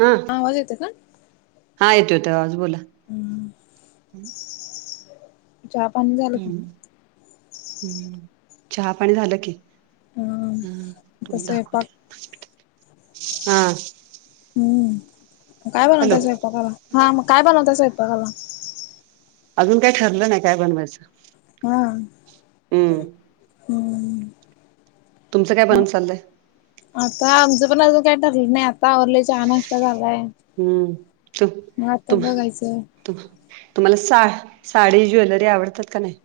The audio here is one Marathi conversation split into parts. हम् आवाज येत काण हा येतो ते आज बोला हम् चहा पं हम्म हम् चहा पाणी झालं की हा आता तुम्ही स्वयंपाक दाखवते हा हम् काय हॅलो बनवता स्वऐपाकाला हा मग काय बनवता अस ऐपाकाला अजून काय ठरलं नाही काय बनवायचं हम् हम हम तुमच काय बनण चाललंय आता आमचं पण अजून काय ठरलं नाही आता आवरलंय हा नष्ट झालाय हम्म च मग आता तुम बघायचं तुम्हाला सा साडी ज्वेलरी आवडतात का नाही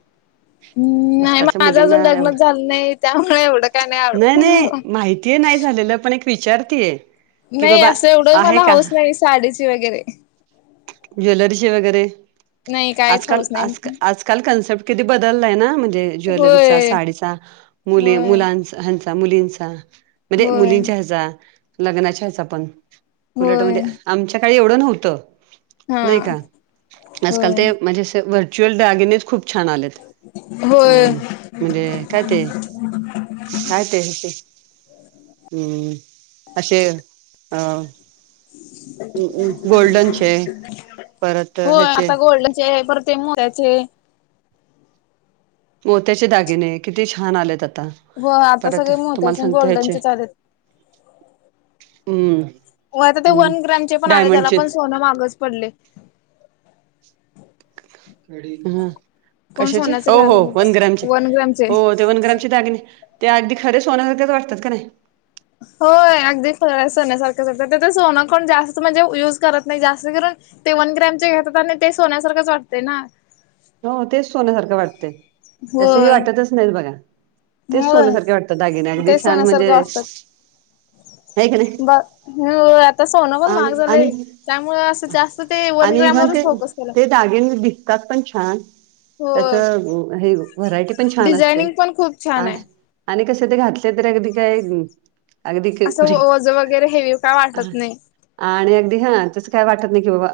हम्म नाही आजकालच्या मग माझं अजून मुलींना आवड डग्नच झालं नाही त्यामुळे एवढं काय नाही आवडत नाही विचारतीये नाही असं एवढं मला हऊच नाही साडीची वगैरे ज्वेलरीचे वगैरे नाही काहीच आजकाल हाऊस नाही. आजल आज आजकाल कन्सेप्ट कधी बदललाय ना म्हणजे ज्वेलरीचा होय साडीचा मुले होय मुलांचा हचा मुलींचा म्हणजे होय मुलींच्या ह्याचा लग्नाच्या ह्याचा पण होय उलटमध्ये आमच्या काळी एवढं नव्हतं नाही हा. का आजकाल होय. ते म्हणजे व्हर्च्युअल डागेनेच खूप खूप छान आलेत अ होय म्हणजे काय ते काय ते आहे अस हम्म असे अह गोल्डनचे परत हो ह्याचे आता गोल्डचेत तेमुळेचे मोत्याचे दागिने किती छान आलेत आता हो आता परत सगळे तुम्हाला मोत्याचे सांगता याचे गोल्डनचे आलेत. हम्म हो आता ते हम्म वन ग्रॅमचे पण आले त्याला डायमंडचे पण सोनं माग पडले ह कोण कशाचे सोन्याचे हो हो वन घ्यायला ग्रामचे वन ग्रॅमचे हो ते वन ग्रामचे दागिने ते अगदी खरे सोनसारखेच वाटतात का नाही होय अगदी फयचसारखं सत तर सोनं कोण जास्त म्हणजे युज करत नाही जास्त करून ते वन ग्रॅम चे घेतात आणि ते सोन्यासारखंच वाटते ना हो तेच सोन्यासारखं वाटते असंही होय. वाटतच नाही बघा ते होय सोन्यासारखे वाटतात दागिने अगदी ते छान म्हणजे सोन्यासारखे वाटतात. आहे की नाही ब आता सोनं पण आणि महाग झालंय आणि त्यामुळे असं जास्त तर ते वन ग्रामवररच फोकस केलं जागे दिसतात पण छान त्याच हो. हे व्हरायटी पण छान असते डिझायनिंग पण खूप छान आणि आहे. आणि कसं ते घातले तर अगदी काय? अगदी असं कुणी वज वगैरे हेवी का वाटत नाही. आणि अगदी हा त्यास काय वाटत नाही की बाबा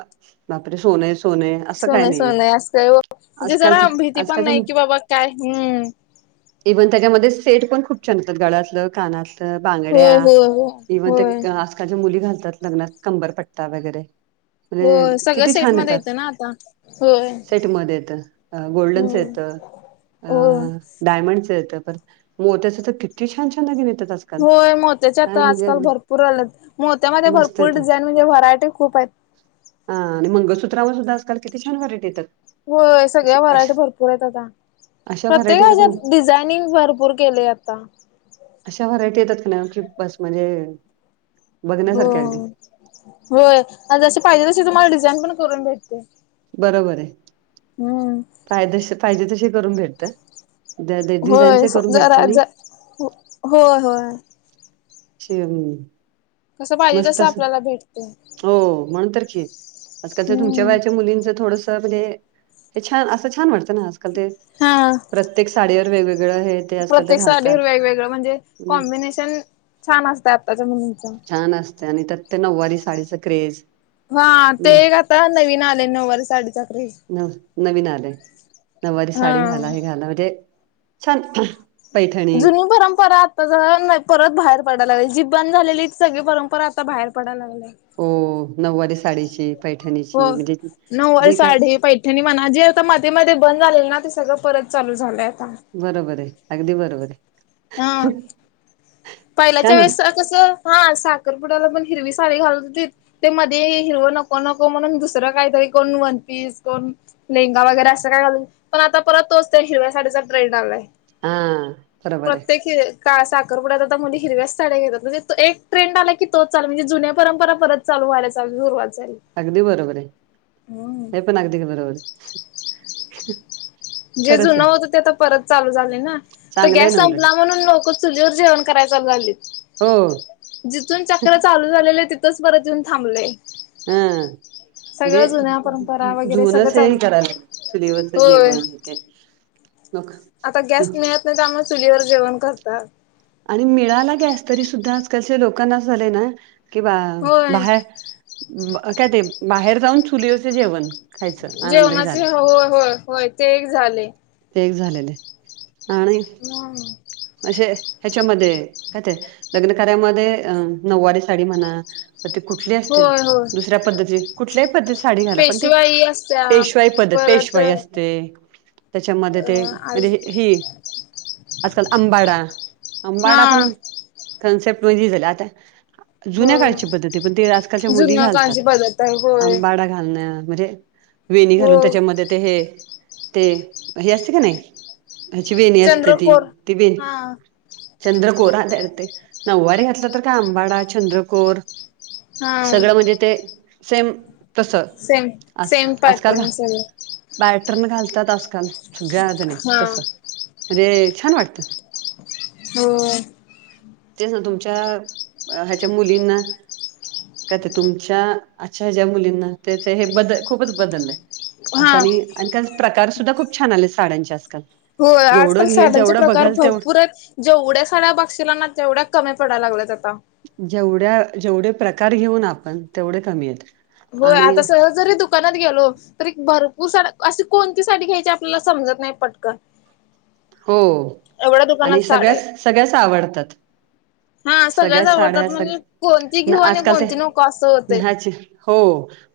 बापरे सोने सोन. सोनय सोनय आज काय म्हणजे जरा आजकालच्या भीती पण आजकालच्या नाही कि बाबा काय ह्. इव्हन त्याच्यामध्ये सेट पण खूप छान होतात गळातलं कानातलं. तर बांगड्या होय होय हो इव्हन ते होय आजकालच्या मुली घालतात लग्नात कंबर पट्टा वगैरे हो म्हणजे सगळं किती सेट मध्ये येतं ना आता, होय. सेट मध्ये येत गोल्डन्स होय येत अ. होय. डायमंड चं येतं परत मग मोत्याचं तर किती छान छान दागिने येतात. आजकाल होय मोत्याचे काय आता म्हणजे आजकाल अगदी भरपूर आलेत मोत्या मध्ये मस्त भरपुर येतात डिझाईन म्हणजे व्हरायटी खूप आहेत. हा आणि मंगळसूत्र वर सुद्धा आजकाल किती छान व्हरायटी येतात. होय अशी सगळ्या अशा व्हरायटी अश- भरपुर आहेत आता अशा व्हरायटी प्रत्येका येतात मग ह्याच्यात डिझायनिंग भरपुर केले आता. अशा व्हरायटी येतात का ना की बस म्हणजे हो बघण्यासारखे अगदी होय आणि जशी पाहिजे तशी तुम्हाला डिझाईन पण करून भेटते. बरोबर आहे.. हम्म. पाही पाहिजे तसे करून भेटतात डिझाईनचे करून भेटत आणि हो होय. शर [unintelligible] कसं पाहिजे तसं आपल्याला भेटते. हो म्हणुन तर की आजकाल च्या तुमच्या हम्म वयाच्या मुलींच थोडस म्हणजे हे छान असं छान वाटतं ना आजकाल ते हा प्रत्येक साडीवर वेगवेगळ प्रत्येक साङी वेगवेगळं म्हणजे नाही, कॉम्बिनेशन छान असतं आत्ताच्या मुलींच. छान असते आणि तर ते नऊवारी साडीचा क्रेज हा ते न एक आता नवीन आले नऊवारी साडी चा क्रेझ नव नवीन आले नऊवारी हा साडी घाला हे घाला म्हणजे छान पैठणी जुनी परंपरा परत बाहेर पडायला लागली जि बंद झालेली सगळी परंपरा आता बाहेर पडायला लागली. हो नऊवारी साडीची पैठणी ची म्हणजे जे काय? त्यांनी म्हणा जे आता मातीमध्ये बंद झाले ना ते सगळं परत चालू झालंय आता बरोबर आहे अगदी बरोबर आहे. हा पहिल्याच्या छान वाट वेळेस कसं हा साखरपुड्याला पण हिरवी साडी घालुन दिलीत. ते मध्ये हिरवा नको नको म्हणुन दुसरं कायतरी कोण वन पीस कोण? लेहंगा वगैरे असं काय घालुन पण आता परत तोच ते हिरव्या साडीचा ट्रेंड आलाय. हा बरोबर आहे प्रत्येक हे का साखरपुडाचा आता मुली हिरव्या च साड्या घेतात म्हणजे तो एक ट्रेंड आला की तोच चाल तो म्हणजे जुने परंपरा परत चालू् व्हायला सुरवात झाली. अगदी बरोबर आहे, हम्म हे पण अगदी का बरोबर आहे. जे खरंच जुनं आहे होतं ते तर परत चालू झाले ना आता चांगलं आहे गॅस ना उलट संपला म्हणुन लोक चुलीवर जेवण करायला चालु झाली. हो जिथून चक्र चालू झालेलं तिथच परत येऊन थांबलेय. हम्म. म्हणजे परंपरा वगैरे जुनं सगळं च हे चालत कराला चुलीवरच जेवण ते- लोक आता गॅस मिळत नाही, त्यामुळे चुलीवर जेवण करतात. आणि मिळाला गॅस तरी सुद्धा आजकालच्या लोकांना अस झालंय ना कि बा होय बाहेर- काय ते बाहेर जाऊन चुलीवरच् जेवण खायचं आनंदही झाला जेवणाचे हो होय होय ते एक झाले. ते एक झालेले आणि हम्म. अशे ह्याच्यामध्ये काय ते लग्न कार्यामध्ये अ नऊवारी साडी म्हणा तर ते कुठली असतील? होय होय दुसऱ्या पद्धतीची कुठल्याही पद्धती साडी घाला. पण ते पेशवाई असत्या पेशवाई पद्धत, परत पेशवाई असते. त्याच्यामध्ये अ ते आज म्हणजे ही आजकाल आंबाडा, आंबाडा हा. पण कन्सेप्ट म्हणजे झाला. आता हो. जुन्या काळची पद्धती आहे, पण ते आजकालच्या मुली जुन्या घालतात. काळची पद्धत आहे होय आंबाडा घालणं म्हणजे वेणी हो घालून त्याच्यामध्ये ते हे ते हे असते कनई ह्याची वेणी असते ती, चंद्रकोर ती वे हा चंद्रकोर हा ते ते नऊवारी घातलं तर काय आंबाडा, चंद्रकोर हा सगळं म्हणजे ते सेम तसं सेम आजका सेम आजकाल पॅटर्न सगळे पॅटर्न घालतात आजकाल सगळ्याजणी हा. तसं म्हणजे छान वाटतं. हो. तेच ना तुमच्या ह्याच्या मुलींना काय ते तुमच्या आजच्या ज्या मुलींना त्याच हे बदल खूपच बदललंय. असं हा. आणि आणि त्यात प्रकार सुद्धा खूप छान आलेत साड्यांचे आजकाल. हो जेवढं आजकाल घेईल साड्यांचे जेवढं प्रकार बघाल तेव भरपूर आहेत. जेवढ्या साड्या बघशीला ना तेवढ्या कमी पडाय लागल्यात आता. जेवढ्या जेवढे प्रकार घेऊ ना आपण तेवढे कमी आहेत. हो आणि आता सहज जरी दु दुकानात गेलो तरी भरपूर सार अशी कोणती साडी घ्यायची आपल्याला समजत नाही पटकन. हो एवढ्या आणि दुकानात साड्या आहेत. सगळ्याच सगळ्याच आवडतात. हा सगळ्या सगळ्याच साड्या आवडतात म्हणजे कोणती सग्या ना घेऊ आणि आजकाल ते कोणती नको असं होतंय ह्याच हो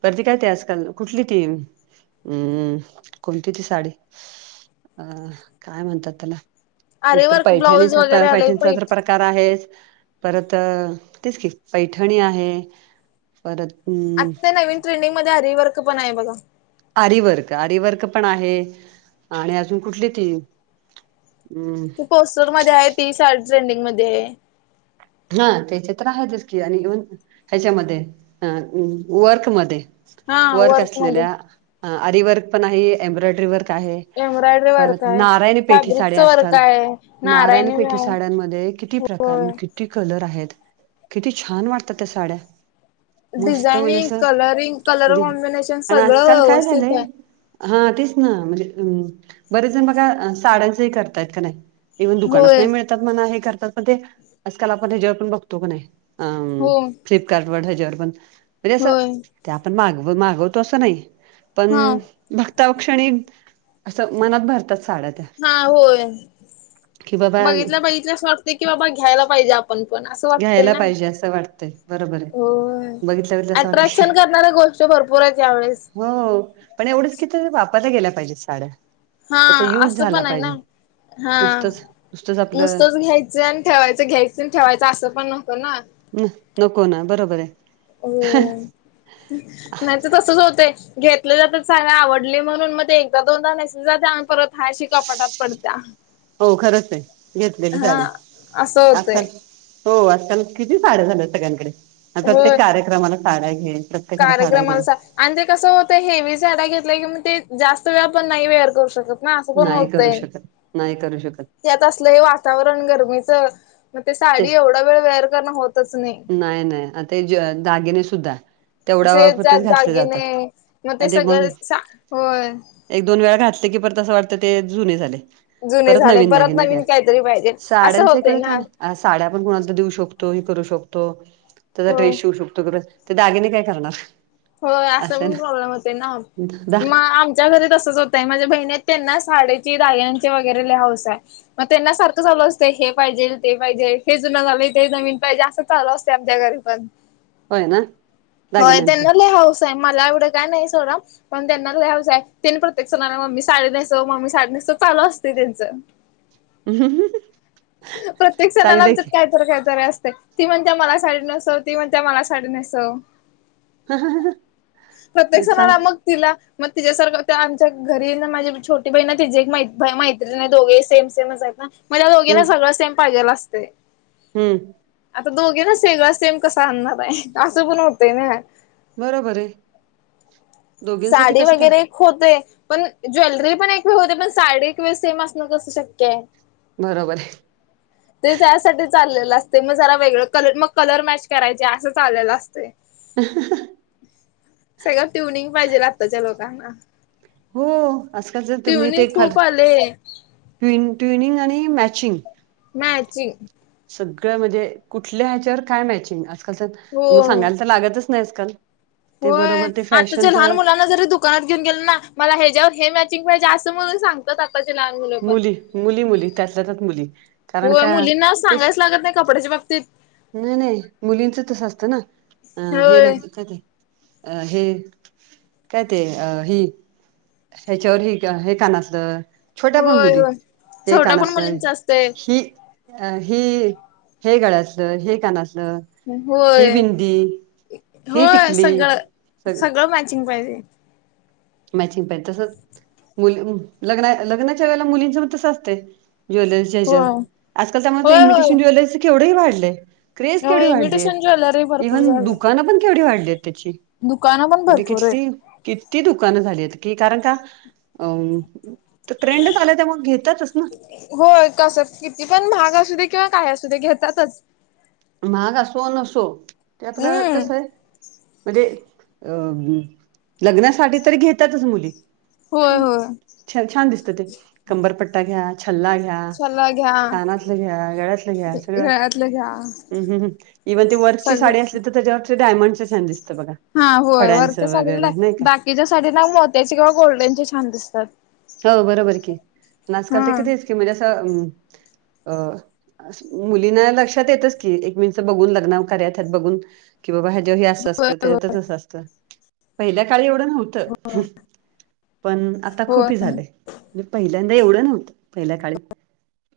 परत ती काय ते आजकाल कुठली ती हम्म कोणती ती साडी, अं काय म्हणतात त्याला? एक तर आरीवर्क ब्लाऊज पैठणीचा वगैरे आलंय पैठणीचा तर पैठ प्रक [unintelligible] आहे, परत तेच की पैठणी आहे. परत अम् आत्ता नवीन ट्रेंडिंगमध्ये आरीवर्क पण आहे बघा. आरीवर्क, आरीवर्क पण आहे आणि अजून कुठली ती अं पोस्टरमध्ये आहे ती साडी ट्रेंडिंगमध्ये आहे. हा तेचे तर आहेतच की आणि इवन ह्याच्यामध्ये ह वर्कमध्ये हा वर्क असलेल्या. मध्ये आरीवर्क पण आहे, एम्ब्रॉयडरी वर्क आहे. एम्ब्रॉयडरी वर्क परत आहे नारायणी पेठी फॅब्रिकच साड्या वर्क आजकाल. आहे नारायणी पेठी आहे साड्यांमध्ये कि किती प्रकार होय आणि किती कलर आहेत. किती छान वाटतात त्या साड्या. मस्त म्हणजे डिझायनिंग असं कलरिंग कलर दिन कॉम्बिनेशन आणि सगळं आजकाल काय व्यवस्थित झालंय आहे. हा तेच ना म्हणजे बरेच जण बघा साड्यांचही करतायत का नाही? इव्हन दुकानात होय नाही मिळतात म्हणा हे करतात, पण ते आजकाल आपण ह्याच्यावर पण बघतो का नाही. अं हो फ्लिपकार्ट वर हेज्यावर पण म्हणजे असं होय ते आपण मागव मागवतो असं नाही, हा पण बघता क्षणी असं मनात भरतात साड्या त्या. हा होय. कि बाबा बघितल्या, बघितल्या असं वाटते की बाबा घ्यायला पाहिजे आपण. पण असं वाटतंय घ्यायला ना. पाहिजे असं वाटतंय बरोबर आहे. होय बघितल्या बघितल्या असं वाटतं की अट्रॅक्शन करणार गो भरपूर आहेत यावेळेस. हो पण एवढंच की ते वापरल्या गेल्या पाहिजेत साड्या. हा त्याचा युज असं झाला पण आहे पाहिजे नाही. हा नुसतंच नुसतंच आपलं नुसतच घ्याय चे आणि ठेवायचं, घ्यायचं आणि ठेवायचं असं पण होतं ना. नको ना, बरोबर आहे. हो. नाही ते तसचं होतय घेतल जात, चांगल आवडलयं म्हणून, मग ते एकदा दोनदा नेसले जाते आणि परत हाय अशी कपाटात पडत्या. हो, खरंच आहे घेतलेली हा साडी असं अख्ख होतय हो, असताना किती साड्या झाल्या सगळ्यांकडे प्रत्येक कार्यक्रमाला साड्या घे प्रत्येकाला साड्या घे कार्यक्रमांसाठी आणि ते कसं होतय, हेवी साड्या घेतल्या की म ते जास्त वेळ आपण नाही वेअर करू शकत. ना असं पण नाही करू होतय शकत नाही करू शकत. त्यात असलं हे वातावरण गरमीचं मग ते साडी तेच एवढा वेळ वेअर करणं होतच नाही. नाही नाही, आता ते दागिने सुध्दा. [unintelligible] जात दागिने मग ते सगळं सा- होय. एक दोन वेळा घातले की, परत असं वाटतं ते जुने झाले. जुने परत झाले नवीन दागिने घ्या, काहीतरी पाहिजे असं साड्यांच होतय इकड का ना साड्या आपण कोणाला देऊ शकतो, हे करू शकतो त्याचा होय ड्रेस शिवऊ शकतो खर ते दागिने काय करणार? होय, असा असं आहे पण प्रॉब्लेम होते ना मग म-आम माझ्या घरी तसच होतय, माझ्या बहिणी आहेत त्यांना साड्यांची दागिण्यांची वगैरे लय हौस आहे. मग त्यांना सारखं चालू असतयं, हे पाहिजे ते पाहिजे हे जुन झालय ते नविन पाहिजे असं चालू असतय, आमच्या घरी पण. होय ना. होय, दागिन्यांचं त्यांना लय हौस आहे, मला एवढं काय नाही सोडा. पण त्यांनाच लय हौस आहे, त्यांनी प्रत्येक सणाला मम्मी साडी नेसव मम्मी साडी नेसव चालू असतय त्यांच. प्रत्येक सणाला चांगलंय आमच्यात की काय खरं काहीतरी असते ती म्हणत्या, मला साडी नेसव ती म्हणत्या मला साडी नेसव. [unintelligible] प्रत्येक सांग सणाला मग तिला मग तिच्या सारखं त्या आमच्या घरी ना माझी छोटी बाहिण आहे ना, तिचीे एक मैत्री दोघेही सेम सेमचं आहेत ना. म त्या हम्म दोघींना सगळं सेम सेम पाहिजेल असतय. हम्म, आता दोघे ना सगळा सेम कसा आणणार आहे, असं पण होतय ना. बरोबर आहे. दोघींसाठी साडी कसं काय वगैरे होतय, पण ज्वेलरी पण एक वेळ होतय, पण साडी एक वेळ सेम असणं कसं शक्य आहे. बरोबर आहे. [unintelligible] ते त्यासाठी चाललेलं असतय, मग जरा वेगळं कलर मग कलर मॅच करायचे असं चाललेलं असतय. [unintelligible] सगळं ट्युनिंग पाहिजे, आत्ताच्या लोकांना. हो असं जर, तुम्ही ट्युनिंग ते खर खूप आले ट्विन -ट्विनिंग आणि मॅचिंग. मॅचिंग सगळं म्हणजे कुठल्या ह्याच्यावर काय मॅचिंग आजकाल तर, तुम्हाला हो. सांगायला तर लागतच नाही आजकाल. ते होय, बरोबर ते आत्ताच्या फॅशनच लहान मुलांना जरी दु दुकानात घेऊन गेले ना, मला ह्याच्यावर हे मॅचिंग पाहिजे असं म्हणून सांग [unintelligible] आत्ताचे लहान मुले पण मुली मुली मुली त्यातल्या त्यात मुली कारण होय, का मुलींना तेच सांगायच लागत नाही कपड्याच्या बाबतीत. ते नाही नाही, मुलींच तसं असतं ना, अ हे होय नको का ते अ हे काय, ते अ ही ह्याच्यावर हे हे का-कानातलं. छोट्या पण होय मुली होय ते छोटा पण कानातलं मुलींच असतय हि अ ही हे गळ्यातल हे कानातल होय ही होय, टिकली सगळं सगळं मॅचिंग पाहिजे. मॅचिंग पाहिजे तस मुली लग- लग्नाच्या वेळेला मुलींच पण, तस असतय ज्वेलरी हेज होय आजकाल तर, होय होय इमिटेशन ज्वेलरीच केवढ हे वाढलय. क्रेज केवढी होय वाढलीय, इमिटेशन ज्वेलरी भरपूर इव्हन झाले दुकानं पण केवढी वाढली आहेत त्याची. दुकानं पण म्हणजे भरपूर किती आहेत - किती दुक दुकानं झालीयेत कारण का, अ ट्रेंडच आला तर मग घेतातच ना. होय कसं किती, पण महाग असू दे किंवा काही असू दे घेतातच. महाग असो नसो ते आपला हम्म कसं आहे. म्हणजे अ लग्नासाठी तरी घेतातच मुली. होय होय. छान छान दिसत ते कंबरपट्टा घ्या छल्ला घ्या, चला घ्या कानातलं घ्या गळ्यातलं घ्या सगळं ल घ्या हमम इवन ते वर्कची साडी सगळं असली तर, त्याच्यावर ते डायमंडच छान दिसत बघा. हा होय, वर्कच्या खड्यांचं साडीला वगैरे नाही का बाकीच्या साडींना मोत्याचे किंवा गोल्डनचे छान दिसतात. हो, बरोबर की पण आजकाल हा. ते कितीच की म्हणजे असं अ अ मुलींना लक्षात येतच की, एकमेकी बघून लग्न कार्यात बघून कि बाबा हेजावर हे असं होय असतं, त्याच्या वर ते असं असतं पहिल्या काळी एवढं नव्हत. पण आता खुप हे होय झालयं पहिल्यांदा एवढं नव्हतं, पहिल्या काळी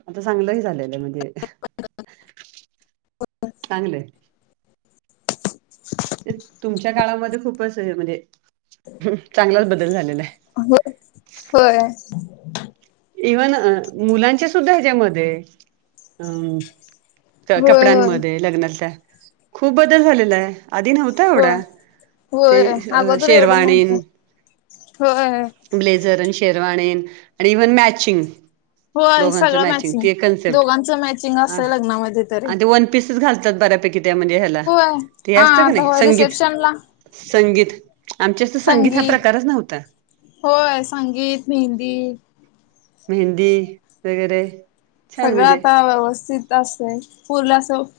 आता चांगलं ह झालेलयं म्हणजे [unintelligible] होय. चांगलंय. [unintelligible] तुमच्या काळामध्ये खूपच हे म्हणजे चांगलाच बदल झालेला आहे. होय होय. इव्हन मुलांच्या सुद्धा हेच्या मध्ये अ तर होय होय कपड्यांमध्ये लग्नाच्या खूप बदल झालेला आहे. आधी नव्हता होय. एवढा होय ते अगोदर एवढं नव्हतं शेरवाणीन होय. ब्लेझर आणि शेरवाणीन आणि इव्हन मॅचिंग होय दोघांच सगळं मॅचिंग ते कनसेप्ट दोघांचं मॅचिंग असतंय लग्नामध्ये तरी. आण-आणि ते वन पीसेस घालतात बऱ्यापैकी त्या म्हणजे ह्यात होय, हा आता होय रिसेप्शन ला. संगीत आमच्यात तर संगीत हा प्रकारच नव्हता. होय संगीत, मेहंदी मेहंदी वगैरे छान सगळं म्हणजे आता व्यवस्थित असतयं फुल असं